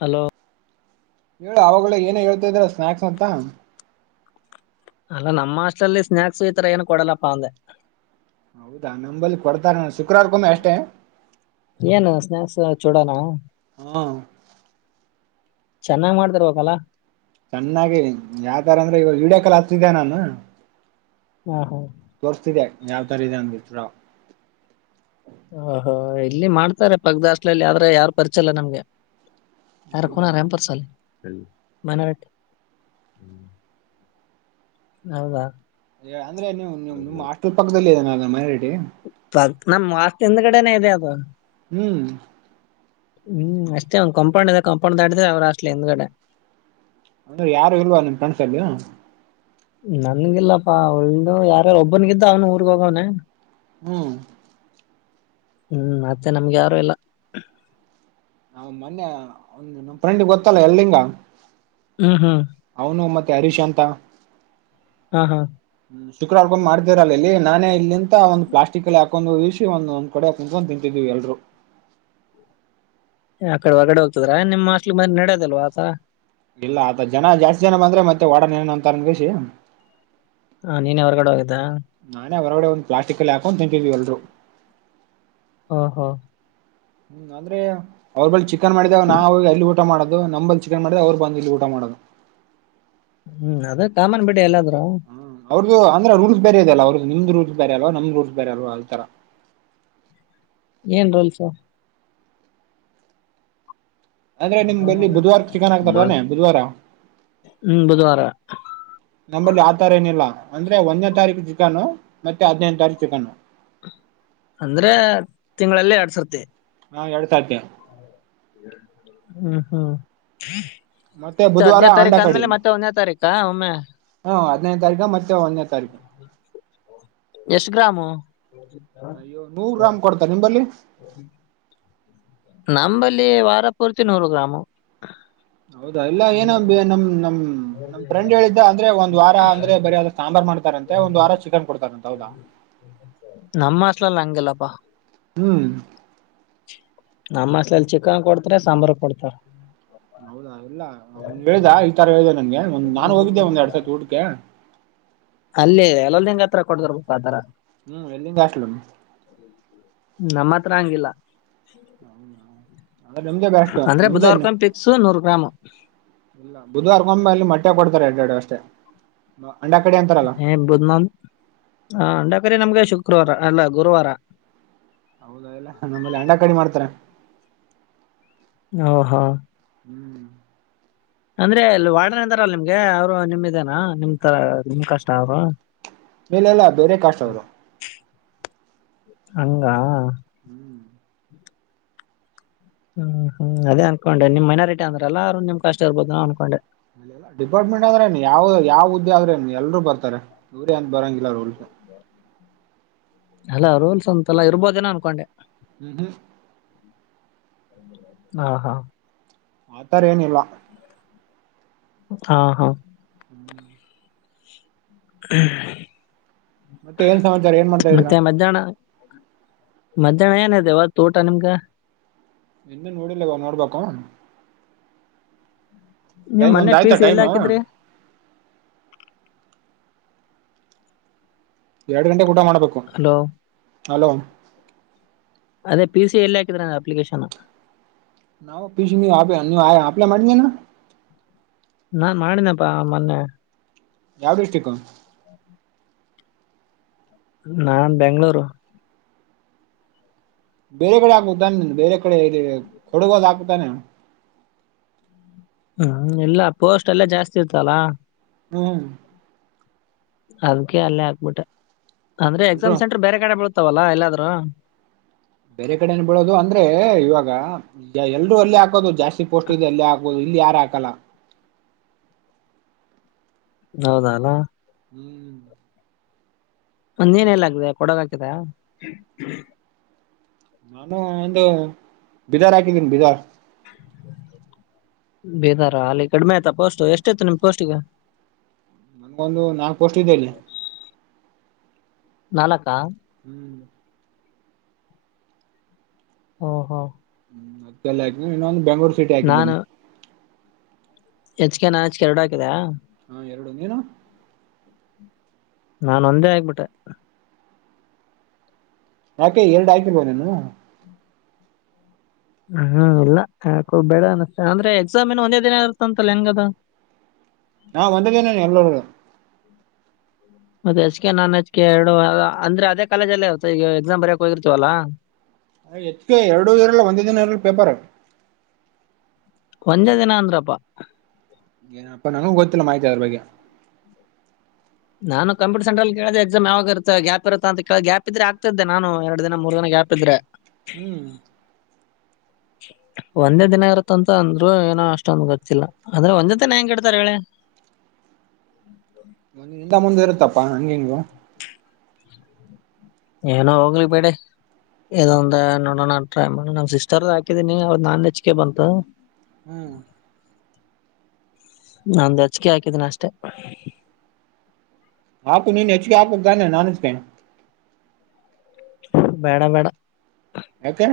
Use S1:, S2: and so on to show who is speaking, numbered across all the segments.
S1: Hello
S2: ಹೇಳು ಅವಾಗ್ ಏನ ಹೇಳ್ತಾ ಇದ್ರ ಸ್ನಾಕ್ಸ್ ಅಂತ
S1: ಅಲ್ಲ ನಮ್ಮ ಆಸ್ಟ್ಲಲ್ಲಿ ಸ್ನಾಕ್ಸ್ಈ ತರ ಏನು ಕೊಡಲ್ಲಪ್ಪಾ ಅಂದೆ
S2: ಹೌದಾ ನಂಬಲ್ಲಿ ಕೊಡ್ತಾರೆ ನಾನು ಶುಕ್ರವಾರ್ಗೊಮ್ಮೆ ಅಷ್ಟೇ
S1: ಏನು ಸ್ನ್ಯಕ್ಸ್ ಚೂಡೋಣ
S2: ಹ್ಮ
S1: ಚೆನ್ನಾಗ್ ಮಾಡ್ತಿರ್ಬೇಕಲ್ಲಾ
S2: ಚೆನ್ನಾಗಿ ಯಾವ ತಾರ ಅಂದ್ರೆ ಇವಾಗ ವಿಡಿಯೋ ಕಾಲ್ ಹಾಕ್ತಿದ್ದೆ ನಾನು
S1: ಹಾ ಹಾ
S2: ತೋರಿಸ್ತಿದೆ ಯಾವ್ ತರ ಇದೆ ಅಂದಿ
S1: ಓಹೋ ಇಲ್ಲಿ ಮಾಡ್ತಾರೆ ಪಕ್ದಸ್ಲಲ್ಲಿ ಆದ್ರೆ ಯಾರು ಪರಿಚಯಲ್ಲ ನಮ್ಗೆ ಯಾರಕನ
S2: ಹೌದಾ
S1: ರ ಎಾಮಪರ್ಸಲ್ಲಿ ಮನ ಹೌದಾ
S2: ಅಂದ್ರೆ ನೀವು್ ನಿಮ್ ಅಷ್ಟ್ರಲ್ ಪಕ್ಕದಲ್ಲಿ ಇದ ನ ಮನೆರಟಿ.
S1: ನಮ್ ಮಷ್ಟ ಹಿಂದ್ ಕಡೆನೆ ಇದೆ ಅದು
S2: ಹ್ಮ್
S1: ಹ್ಮ್ ಅಷ್ಟೇ ಒಂದ ಕಂಪೌಂಡ್ ಇದ ಕಂಪೌಂಡ್ಡ್ರ ಅವ್ರ ಅಷ್ಟಲಿ ಇಂದ್ಗಡೆ
S2: ಅಂದ್ರೆ ಯಾರು ಇಲ್ವಾ ನಿಮ್ ಫ್ರಂಡ್ಸ್ ಅಲ್ಲಿ
S1: ನನ್ಗಿಲ್ಲಪ್ಪಾ ಒಳ್ಳು ಯಾರ್ಯಾರು ಒಬ್ಬನಗಿದ್ದ ಅವ್ನು ಊರ್ಗ್ ಹೋಗವನ
S2: ಹ್ಮ್
S1: ಹ್ಮ್ ಮತ್ತೆ ನಮ್ಗೆ ಯಾರು ಎಲ್ಲ.
S2: ನಾ್ ಮೊನ್ನೆ ಒಂದ್ ನಮ್ ಫ್ರೆಂಡಿಗೆ ಗೊತ್ತಲ್ಲ ಎಲ್ಲಿಂಗ
S1: ಹ್ಮ್ ಹ್ಮ್
S2: ಹೌನು ಮತ್ತೆ ಹರಿಶಾ ಅಂತ
S1: ಹಾ ಹಾ
S2: ಹ್ಮ್ ಶುಕ್ರವಾರ್ಗೊಂಡ್ತೀರಲ್ಲ ಇಲ್ಲಿ ನಾನೇ ಇಲ್ಲಿಂದ ಒಂದ ಪ್ಲಸ್ಟಿಕ್ಲ್ ಒಂದು ವಿಷಿ ಒಂದೊಂದ್ ಕಡೆ ಕುಂತ್ಕೊಂಡ ತಿಂತಿದೀವಿ ಎಲ್ರು
S1: ಆ ಕಡೆ ಹೊರಗಡೆ ಹೋಗ್ತದ್ರ ನಿಮ್ಮ ಅಲಿ ಮೆ ನಡೋದಲ್ವಾ ಆತಾ
S2: ಇಲ್ಲ ಅ ಜನ ಜಾಸ್ತಿ ಜನ ಬಂದ್ರೆ ಮತ್ತೆ ಒಡನ್ ಏನ ಅಂತ ಅಂದಗಷಿ
S1: ಹಾ ನೀನ್ ಹೊರಗಡೆ ಹೋಗಿದ್ದ.
S2: ನಾನೇ ಹೊರಗಡೆ ಒಂದು ಪ್ಲಾಸ್ಟಿಕ್ಲ್ಲಿ ಹಾಕೊಂಡು ತಂತೀವಿ ಎಲ್ರು
S1: ಹ ಹ
S2: ಹ್ಮ್ ಅ್ರೆ ಅವ್ರ ಬಳಿ ಚಿಕನ್ ಮಾಡಿದಾಗ ನಾವಾಗ ಅಲ್ಲಿಟ್ಟ ಊಟ ಮಾಡೋದು ನಂಬಲ್ಲಿ ಚಿಕನ್ ಮಾಡ್ ಅವ್ ಬ ಇ ಊಟ ಮಾಡೋದು.
S1: ಹ್ಮ್ ಅದೇ ಕಾಮನ್ ಬಿಡಿ ಎಲ್ಲಾದ್ರುೂ
S2: ಅವ್ರ್ದ ಅಂದ್ರೆ ರಲ್ ಬೇರೆ ಅಲ್ಲ ಅವ್ರರು ನಿಮ್ದ್ ರಲ್ ಬೇರೆಲ್ವಾ ನಮ್ದ ರೂಲ್ಸ್ ಬೇ ಅಲ್ವಾ ಅ ಈತರ
S1: ಏನ್ ರೋಲ್ಸ
S2: ಅಂದ್ರೆ ನಿಮ್ಲ್ಲಿ ಬುಧವಾರ ಚಿಕನ್
S1: ಮಾಡ್
S2: ಆಗ್ತಾರವಲ್ಲೇ ಬುಧವಾರ
S1: ಹ್ಮ್ ಬುಧವಾರ
S2: ನಂಬಲ್ಲಿ ಆ ತರ ಏನಿಲ್ಲ ಅಂದ್ರೆ ಒಂದನೇ ತಾರೀಕು ಚಿಕನ್ನು ಮತ್ತೆ ಹದ್ೈದೇ ತಾರೀಕು ಚಿಕನ್ನು
S1: ಅಂದ್ರೆ ತಿಂಗಳಲ್ಲೇ ಆಡ್ಸರ್ತಿ
S2: ನಾ ಎರಡು ತಾರತ
S1: ಹ್ಮ ಹ್ಮ
S2: ಮತ್ತೆ
S1: ಮತ್ತ
S2: ಬುಧವಾರ
S1: ಹದ್ನೇ
S2: ಅಂಡ
S1: ತಾರೀಕ
S2: ಕಡಿ
S1: ಅಂದ್ಮೇಲೆ ಮತ್ತೆ ಒಂದ್ನೇ ತಾರೀಕಾ ಒಮ್ಮೆ
S2: ಹಾ ಹದಿನೈದು ತಾರೀು ಮತ್ತೆ ಒಂದನೇ ತಾರೀಕು.
S1: ಎಷ್ಟ ಗ್ರಾಮು
S2: ನಮ ಬಲ್ಲಿಿ
S1: ನಂಬಲ್ಲಿ ವಾರಪೂರ್ತಿ ನೂರು ಗ್ರಾಮ
S2: ಹೌದಾ ಇಲ್ಲ ಏನ ನಮ್ ನಮ್ ನಮ್ ಫ್ರೆಂಡ್ ಹೇಳಿದ್ದ ಅಂದ್ರೆ ಒಂದ್ ವಾರ ಅಂದ್ರೆ ಬರಿ ಸಾಂಬಾರ್ ಮಾಡ್ತಾರಂತೆ ಒಂದು ವಾರ ಚಿಕನ್ ಕೊಡ್ತಾರಂತೆ ಹೌದಾ
S1: ನಮ್ಮ ಹಾಸ್ಟೆಲಲ್ಲಿ ಹಂಗಿಲ್ಲಪ್ಪಾ
S2: ಹ್ಮ್ [unintelligible]
S1: ನಮ್ಮ್ಸಲ್ಲಿ ಚಿಕನ್ ಕೊಡ್ತಾರೆ ಸಾಂಬಾರ್ ಕೊಡ್ತಾರ
S2: ಹೌದಾ ಇಲ್ಲ ಹೇಳ್ದ ಈ ತರ ಹೇಳ್ದ ನಂಗೆ ಒಂದ್ ನಾನು ಹೋಗಿದ್ದೆ ಒಂದ್ ಎರಡ್ ಸತಿ ಊಟಕ
S1: ಅಲ್ಲೇ ಎಲ್ಲಲ್ ಹೆಂಗ ಹತ್ರ ಕೊಡದರ್ ಆ ತರ
S2: ಹ್ಮ್ ಎಲ್ಲಿಂಗಗೆ ಆಷ್ಟಲ
S1: ನಮ್ಮ ಹತ್ರ ಹಂಗಿಲ್ಲ
S2: ಅಂದ್ರೆ ನಿಮ್ದೇ ಬೆಸ್ಟ್
S1: ಅಂದ್ರೆ
S2: ನಿಮ್ದೇ ಇನ್ನು
S1: ಬುಧವಾರ್ಕ ಪಿಕ್ಸು ನೂರ್ ಗ್ರಾಮ್ [unintelligible]
S2: ಇಲ್ಲ ಬುಧವಾರಗೊಮ್ಮ ಅಲ್ಲಿ ಮಟ್ಟೆ ಕೊಡ್ತಾರೆ ಎರಡೆರಡು ಅಷ್ಟೇ ಅಂಡ ಕಡೆ ಅಂತಾರಲ್ಲ [unintelligible]
S1: ಬದ್ನಾನ್ ಹ ಅಂಡಕರಿ ನಮ್ಗೆ ಶುಕ್ರವಾರ ಅಲ್ಲ ಗುರುವಾರ [unintelligible]
S2: ಹೌದಲ್ಲ ನಮ್ಮ ಅಂಡಾ ಕಡಿ ಮಾಡ್ತಾರೆ [unintelligible]
S1: ಹ ಹಾ [unintelligible]
S2: ಹ್ಮ್ [unintelligible]
S1: ಅಂದ್ರೆ ಇಲ್ಲಿ ವಾಡನೆ ಅಂತಾರ ನಿಮ್ಗೆ ಅವ್ರು ನಿಮ ಇದೇನ ನಿಮ ತರ ನಿಮ್ ಕಷ್ಟ ಅವ್ರು [unintelligible]
S2: ಮೇಲೆಲ್ಲ ಬೇರೆ ಕಾಷ್ಟ ಅವ್ರು [unintelligible]
S1: ಹಂಗ [unintelligible]
S2: ಹ್ಮ್ [unintelligible]
S1: ಹ್ಮ್ ಹ್ಮ್ ಅದೇ ಅನ್ಕೊಂಡೆ ನಿಮ್ ಮನಾರಿಟ ಅ್ರ ಎಲ್ಲುಮ ಕಷ್ಟ ಇರ್ಬೋದು ನ ಅನ್ಕೊಂಡೆ [unintelligible]
S2: ಡಿಪಾರ್ಟ್ಮೆಂಟ್ ಅಂದ್ರೆನ್ ಯಾವ್ ಯಾವ ಹುದ್ದೆ ಆದ್ರೇನು ಎಲ್ರು ಬರರೆ ಇವ್ರೇ ಅಂತ ಬರೋಂಗಿಲ್ಲ ರೋಲ್ [unintelligible]
S1: ಅಲ್ಲಾ ರೂಲ್ಸ್ ಅಂತೆಲ್ಲಾ ಇರ್ಬೋದೇನ ಅನ್ಕೊಂಡೆ
S2: ಹ್ಮ ಹ್ಮ
S1: [inaudible] ಹಾ ಹಾ
S2: ಆತರ ಏನಿಲ್ಲ [unintelligible]
S1: ಹಾ ಹಾ [unintelligible]
S2: ಹ್ಮ್ [unintelligible]
S1: [unintelligible]
S2: ಮತ್ತೆ ಏನ್ ಸಮಾಚಾರ ಏನ್ ಮಾಡ್ತಾ ಇದೀರಾ
S1: ಮತ್ತೆ ಮಧ್ಯಾಹ್ನ ಮಧ್ಯಾಹ್ನ ಏನಿದೆವಾ ತೋಟ ನಿಮ್ಗ [unintelligible]
S2: ಎಿಂದ ನೋಡಿಲ್ಲವ ನೋಡ್ಬೇಕು [unintelligible]
S1: ನೀವ್
S2: ಟೈಮ್
S1: ಮನೆ
S2: ಒಂದ್ ಆಯ್ತಾ
S1: ಪೀಸ್ ಎಲ್ಲ
S2: ಟೈಮು
S1: ಹಾಕಿದ್ರಿ
S2: ಎರಡು ಗಂಟೆ ಊಟ ಮಾಡಬೇಕು
S1: ಹಲೋ
S2: ಹಲೋ
S1: ಅದೇ ಪಿ ಸಿ ಎಲ್ಲಿ ಹಾಕಿದ್ರ ಅ ಅಪ್ಲಿಕೇಶನ್
S2: ನಾವು ಪಿಚ ನೀ ಅ ನೀವು ಆಲ ಮಾಡಾ [unintelligible]
S1: ನಾನ್ ಮಾಡಿನಪ್ಪಾ ಮೊನ್ನೆ
S2: ಯಾವ ಡಿಸ್ಟ್ರಿಕ್
S1: [inaudible] ನಾನ್ ಬೆಂಗಗಳೂರು
S2: ಬೇರೆ ಕಡೆ ಹಗುದಾನೆ ಬೇರೆ ಕಡೆ ಕೊಡುಗೋದ ಹಾಕುತ್ತಾನೆ [unintelligible]
S1: ಹ್ಮ್ ಎಲ್ಲ ಪೋಸ್ಟ್ ಎಲ್ಲಾ ಜಾಸ್ತಿ ಇತ್ತಲ್ಲಾ
S2: ಹ
S1: [inaudible] ಅದಕ್ಕೆ ಅಲ್ಲೇ ಆಾಕ್ಬಿಟ್ಟೆ ಅಂದ್ರೆ
S2: ಎಲ್ರು
S1: ಎಕ್ಸಾಮ್ ಸೆಂಟ್ರ ಬೇರೆ ಕಡೆ ವಲ್ಲ ಎಲ್ಲಾದರು
S2: ಬೇರೆ ಕಡೆನು ಬಿಡೋದು ಅಂದ್ರೆ ಇವಾಗ ಎಲ್ಲರು ಅಲ್ಲಲ್ಲಿ ಹಾಕೋದು ಜಾಸ್ತಿ ಪೋಸ್ಟ್ ಇದೆ ಅಲ್ಲೇ ಹಾಕೋದು ಇಲ್ಲಿ ಯಾರು ಹಾಕಲ್ಲ
S1: ಹೌದಲ
S2: ಹ್ಮ್ [unintelligible]
S1: ಒಂದ್ ನೀನ್ ಎಲ್ಲ ಆಗ್ತ ಕೊಡಗ ಹಾಕಿದೆ [unintelligible]
S2: ನಾನು ಒಂದು ಬೀದಾರ್ ಹಾಕಿದ್ದೀನಿ ಬೀದಾರ್ [unintelligible]
S1: ಬೇದಾರ ಅಲ್ಲಿ ಕಡಿಮೆ ಆಯ್ತ ಪೋಸ್ಟ್ ಎಷ್ಟಾಯತು ನಿಮ ಪೋಸ್ಟಿಗೆ [unintelligible]
S2: ಒಂದು ನಾಲ್ಕ್ ಪೋಸ್ಟ್ ಇದೇಲ್ಲಿ [unintelligible]
S1: ನಾಲ್ಕಾ [unintelligible]
S2: ಹ್ಮ್ [unintelligible]
S1: ಹಓ ಹೋ [unintelligible]
S2: ಹ್ಮ್ ಮತ್ತಲ್ಲಾ ಇನ್ನೊಂದು ಬೆಂಗ್ [unintelligible] ಸಿಟಿಾಕಿದ್ದನಿ
S1: ಹೆಚ್ ಗೆ ನಾಚ್ ಕೆ ಎರಡು ಹಾಕಿದ [unintelligible]
S2: ಹಾ ಎರಡು ನೀನು [unintelligible]
S1: ನಾನ ಒಂದೇ ಆಗ್ಬಿಟ್ಟೆ
S2: ಯಾಕೆ ಎರಡು ಆಕಿರ್ಬೋ ನೀನು
S1: ಹ್ಮ್ ಇಲ್ಲ ಯಾಕ ಬೇಡ ಅನ್ನಷ್ಟ ಅಂದ್ರೆ ಎಕ್ಸಾಮ ಏನು ಒಂದೇ ದಿನ ಇರುತ್ತ ಅಂತಲ್ಲ ಹೆಂಗಗದು
S2: ನಾ ವಂದೇನು ಎಲ್ಲೋರುಗ
S1: ಮದ್ ಎಚ್ ಕೆ ನಾನ್ ಎಚ್ ಕೆ ಎರಡು ಅ್ರ ಅದ ಕಾಲಜಲ್ಲೇ ಇ ಈಗ ಎಕ್ಸಾಮ್ ಬರಕಕ್ ಹೋಗಿರ್ತವಲ್ಲ
S2: ಹೆಚ್ಗೆ ಎರಡು ಇರಲ್ಲ ಒಂದ ದಿನ ಇರಲ್ಲ ಪೇಪರ್
S1: ಒಂಜೆ ದಿನ ಅಂದ್ರಪ್ಪಾ
S2: ಏನಪ್ಪಾ ನನಗ ಗೊತ್ತಿಲ್ಲ ಮಾಹಿತಿ ಅ್ರ ಬಗ್ಗೆ
S1: ನಾನು ಕಂಪೂಟರ್ ಸೆಂ್ರಲ್ ಕೇಳ್ದ ಎಕ್ಸಾಮ ಯಾವಾಗ ಇರುತ್ತ ಗ್ಯಾಪ್ ಇರುತ್ತ ಅಂತ ಕ ಗ್ಯಾ ಇದ್ರೆ ಆಗ್ತೆ ನಾನು ಎರಡು ದಿನ ಮೂರು ದಿನ ಗ್ಯಾಪ್ ಪ್ಪದ್ರೆ
S2: ಹ್ಮ್
S1: ಒಂದೇ ದಿನ ಇರುತ್ತಂತ ಅಂದ್ರು ಏನೋ ಅಷ್ಟೊಂದ ಗೊತ್ತಿಲ್ಲ ಅಂದ್ರೆ ಒಂದ ದಿನ ಹೆಂಗ ಇಡ್ತಾರೆ ಹೇಳೆ ಹ [unintelligible]
S2: ಒಂದ ಇಂತ ಮುಂದೆ ಇರುತ್ತಪ್ಪಾ ಹಂಗಗೆಂಗು [unintelligible]
S1: ಏನೋ ಹೋಗ್ಲಿ ಬೇಡ [unintelligible] ಇದಂದ ನೋಡಣ ನಾನ್ ಟ್ರೈ ಮಾಡಿ ನನ್ ಸಿಸ್ಟರ್ದಾಕಿದಿನಿ ಅವ ನಾನ್ ಹೆಜಕ ಬಂತು
S2: ಹ್ಮ್
S1: ನಂದು ಅಚ್ಿಕೆ ಹಾಕಿದೀನಿ ಅಷ್ಟೇ
S2: ಹಾು ನೀನ್ ಹೆಚ್ಿಗೆ ಹಾಕ್ಾನ ನಾ ಹೆಜಕಿ
S1: ಬೇಡ ಬೇಡ
S2: ಯಕ್ಕ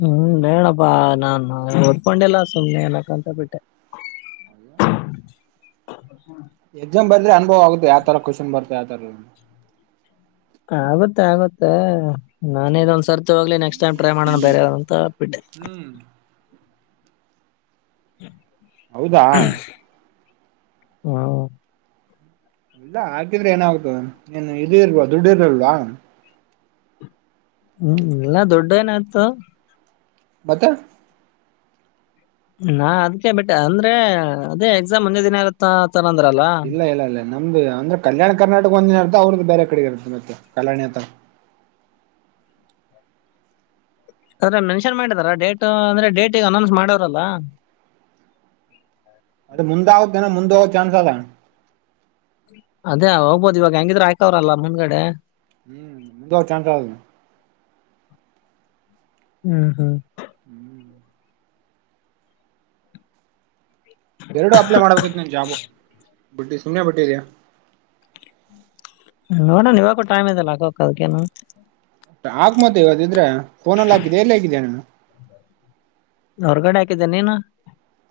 S1: ಹ್ಮ್ ಬೇಣಪ್ಪಾ ನಾನ್ ಹೊದಕೊಂಡಿಲ್ಲ ಸುಮ್ನೆ ಏನಕಂತ ಬಿಟ್ಟೆ
S2: ಹೌ ಎಕ್ಸಾಮ್ ಬ್ರ ಅನುಭವ ಆಗುತ್ತ ಯಾವ ತರ ಕ್ವಶಷನ್ ಬರ್ತ ಯ ತರ
S1: ಆಗತ್ತೆ ಆಗತ್ತೆ ನಾನೇ ಇದಂದ್ ಸರ್ತಿ ಹೋಗ್ಲಿ ನೆಕ್ಸ್ಟ್ ಟೈ್ ಟ್ರೈ ಮಾಡೋಣ ಬರೆ ಅಂತ ಬಿಟ್ಟೆ
S2: ಹ್ಮ್ ಹೌದಾ
S1: ಹ
S2: ಇಲ್ಲ ಹಾಕಿದ್ರೆ ಏನಾಗತದ ಏನು ಇದು ಇಲ್ವಾ ದುಡ್ಡಿ ಇರಲ್ವಾ
S1: ಹ್ಮ್ ಇಲ್ಲ ದೊಡ್ಡ ಏನಾಯಯ್ತು
S2: ಬತ
S1: ನಾ ಅದಕ ಬಿಟ್ಟ ಅಂದ್ರೆ ಅದೇ ಎಕ್ಸಾಮ್ ಮುಂದೆ ದಿನ ಆಗತ್ತ ಅಂದ್ರಲ್ಲ
S2: ಇಲ್ಲ ಇಲ್ಲ ಇಲ್ಲ ನಮ್ದು ಅಂದ್ರೆ ಕಲ್ಯಾಣ ಕರ್ನಾಟಕ ಒಂದಿನ ಇರುತ್ತೆ ಅವ್ರದ್ದ ಬೇ ಕಡೆಗೆ ಇರುತ್ತೆ ಮತ್ತೆ ಕಲ್ಯಾಣಿಥರ
S1: ಅದ್ರೆ ಮೆನ್ಷನ್ ಮಾಡಿದಾರಾ ಡೇಟ್ ಅಂದ್ರೆ ಡೇಟಿಗೆ ಅನೌನ್ಸ್ ಮಾಡೋ್ರಲ್ಲಾ
S2: ಅದೇ ಮುಂದಾಗೋದೇನ ಮುಂದ ಹೋಗೋ ಚಾನ್ಸ್ ಅದ
S1: ಅದೇ ಹೋಗ್ಬಹದು ಇವಾಗ ಹೆಂಗಿದ್ರೆ ಆಯಕವ್ರಲ್ಲ ಮನ್್ಗಡೆ
S2: ಹ್ಮ್ ಮು ಚಟ
S1: ಹ್ಮ್ ಹ್ಮ್
S2: ಹ್ಮ್ ಎರಡು ಅಪ್ಲೈ ಮಾಡ್ಬೇಕಿತ್ತು ನನ್ ಜಾಬು ಬಿಟ್ಟಿ ಸುಮ್ಮನೆ ಬಿಟ್ಟಿದ
S1: ನೋಡಣ ಇವಾಗ ಟೈ್ ಇಲ್ಲಾಕಕ್ ಅದಕ್ಕೇನು
S2: ಆಾಕ್ ಮತ್ತೆ ಇವದಿದ್ರೆ ಫನಲ್ಲಿ ಹಾಕಿದೆ ಎಲ್ಲಿ ಹೇಗಿದ್ದ ನಾನು
S1: ಹೊರಗಡೆ ಹಾಕಿದ್ದೇನೆ ನೀನು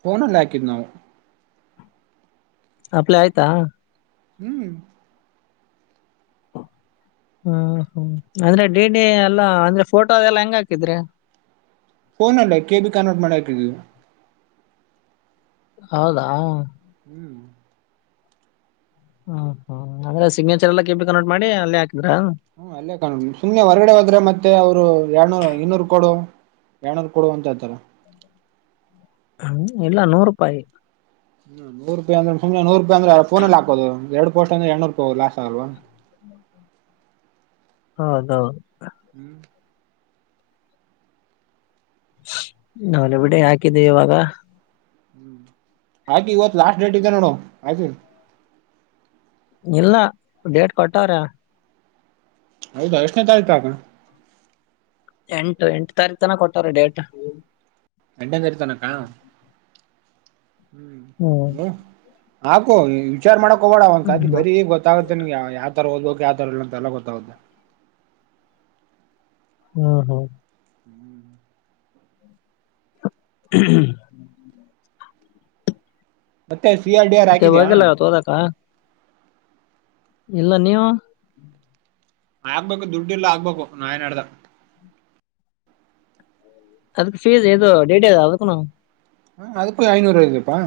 S2: ಫೋಲ್ಲಿ ಹಾಕಿದ್ ನಾವು
S1: ಆಲ ಆಯ್ತಾ
S2: ಹ್ಮ್
S1: ಹ್ಮ ಹ್ಮ ಅಂದ್ರೆ ಡಿ ಡಿ ಎಲ್ಲಾ ಅಂದ್ರೆ ಫೋಟೋದೆಲ್ಲಾ ಹೆಂಗ ಹಾಕಿದ್ರಿ
S2: ಫೋನ್ ಅಲ್ಲ ಕೆ ಬಿ ಕನ್ವರ್ಟ್ ಮಾಡ ಹಾಕಿದವಿ
S1: ಹೌದಾ ಹ
S2: ಹ್ಮ್
S1: ಹ್ಮ ಹ್ಮ್ ಅ್ರೆ ಸಿಗ್ನೇಚ ಎಲ್ಲ ಕೆಿಬಿ ಕನ್ೋರ್ಟ್ ಮಾಡಿ ಅಲ್ಲಿ ಹಾಕಿದ್ರ
S2: ಹ್ಮ್ ಅಲ್ಲೇ ಕಾಣ ಸುಮ್ನೆ ಹೊರಗಡೆ ಹೋದ್ರೆ ಮತ್ತೆ ಅವ್ರು ಎರ್ಡುನೂರ್ ಇನ್ನೂರು ಕೊಡು ಬ್ಣವರು ಕೊಡುವಂತ ಆಥರ
S1: ಹ ಹ್ಮ ಇಲ್ಲ ನೂರು ರೂಪಾಯಿ
S2: ಹಾೂಪಾಯಿ ಅ್ರೆ ಸುನೆ ನೂಪಿ ಅ್ರ ೋಲ್ಲಿ ಹಾಕೋ ಎಡ್ ಪೋಸ್ ಅಂದ್ರ ಎಡ್ೂಪಾಯ ಲಾಸ್ ಅಲ್ವಾ
S1: ಹ್ಮ ಹೌದೌದು
S2: ಹ್ಮ್
S1: ನೆ ಬಿಡಿ ಹಾಕಿದೆ ಇವಾಗ
S2: ಹ್ಮ್ ಆಯ್ತು ಇವತ್ ಲಾಸ್ಟ್ ಡೇಟ್ ಇದೆ ನೋಡು ಆಯ್ತು
S1: ಇಲ್ನಾ ಡೇಟ್ ಕೊಟ್ಟವ್ರ
S2: ಹೌದಾ ಎಷ್ಟನೇ ತಾರೀ ತು ಆ
S1: ಎಂಟು ಎಂಟು ತಾರೀಕ ತನ ಕೊಟ್ಟವ್ರೀ ಡೇಟ್
S2: ರಂಡಂದರಿತಾನಕ್ಕ ಹ್ಮ್ ಹ ಹಕು ವಿಚಾರ ಮಾಡಕಕ್ ಹೋಗಬೋಡ ಒ ಅಂತ
S1: ಹ್ಮ್
S2: ಅದ ಬರ ಗೊತ್ತ ಗತ್ತಾಗುತ್ತೆ ನಿಮ ಯಾವ ತರಓದ್ಕೆ ಯ್ರಲ್ಲ ಅ ಎಲ್ಲ ಗೊತ್ತಾಗುತ್ತೆ
S1: ಹ್ಮ್ ಹ್ಮ
S2: ಹ್ಮ್
S1: ಹ್ಮ್ಮ
S2: ಮತ್ತೆ ಸಿ ಆರ್ ಡಿ ಆರ್ ಹಾಕಿದ್ಯಾಾ
S1: ಹೋದಕ್ಕ ಇಲ್ಲ ನೀವು
S2: ಆಗ್ಬೇಕು ದುಡ್ಡಿ ಇಲ್ಲಾ ಆಗ್ಬೇಕು ನಾಯ್ ನಡ್ದ
S1: ಅದಕ್ಕೆ ಫೀಸ್ ದೋ ಡಡಿ ಅದಕಣ
S2: ಹ ಅದಕ್ಕು ಐನೂರ ್ಪ್ಪಾ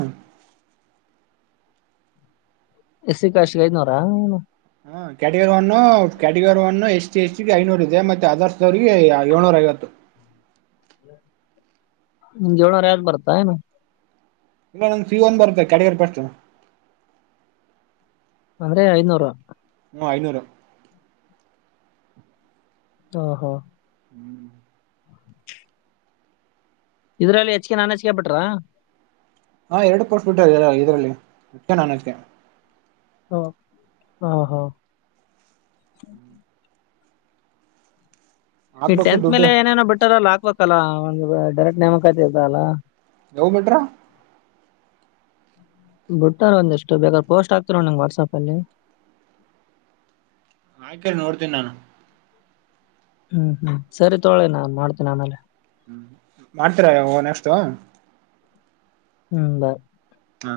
S1: ಎಸ್ಸ ಕಾಶ್ಗ ಐದನೂರಾ ಏ
S2: ಹ category one category one H ಿ ಎಚ್ಿಗೆ ಐನೂರ ಇದೆ ಮತ್ತೆ ಅದರ್ಸ್ವ್ರರಿಗೆಿಗೆ ಏಳ್ನೂರ ಐವತ್ತು
S1: ್ ಜೋಳೋಾರ ಯ್ ಬರ್ತಾಏ
S2: ಇಲ್ಲ ನಂ್ಫ ಒಂದ ಬರುತ್ತೆ ಕಡೆಗಡೆ ಪ್ರಶ
S1: ಅಂದ್ರೆ ಐನೂರು
S2: ಹ್ಮ್ ಐನೂರು
S1: ಹ ಹಾ
S2: ಹ್ಮ್
S1: ಇದ್ರಲ್ಲಿ ಹೆಚ್ಿಕ ನಾನನ್ ಹೆಚ್ಕ ಬಿಟ್ರಾ
S2: ಹಾ ಎರಡು ಕೊೋಸ್ಬಿಟ್ಟ ಇದರಲ್ಲಿ ಅ ನಾನು ಅದಕ್ಕೆನೆ
S1: ಹ ಹ ಹ ಹ ಈ
S2: ಹಾಕ್ಬೇಕು
S1: ಟೆಂತ್
S2: ದುಡ್ಡು
S1: ಮೇಲೆ ಏನೇನೋ ಬಿಟ್ಟಾರ ಅಲ್ಲ ಹಾಕ್ಬೇಕಲ್ಲ ಒಂದು್ ಡರೆಕ್ಟ್ ನೇಮಕಾತಿ ಇದ್ದಲ್ಲಾ
S2: ಲವ್ ಮ್ಯಾಟ್ರ.
S1: ಬುಟ್ಟಾರ ಒಂದಷ್ಟು ಬೇಕಾದ ಪೋಸ್ಟ್ ಆಗ್ತಿರೋ ನೋಡ್ ವಾಟ್ಸ್ ಆಪ್ ಅಲ್ಲಿ.
S2: ಹಾಕಿರ್ ನೋಡ್ತೀನಿ ನಾನು.
S1: ಹ್ಮ್ ಹ್ಮ್ ಸರಿ ತೊಗೊಳಿ ನಾನ್ ಮಾಡ್ತೇನ ಆಮೇಲೆ.
S2: ಹ್ಮ್ ಮಾಡ್ತರಾ ಯಾವ ನೆಕ್ಟು.
S1: ಹ್ಮ್ ಬಾಯ್.
S2: ಹಾ.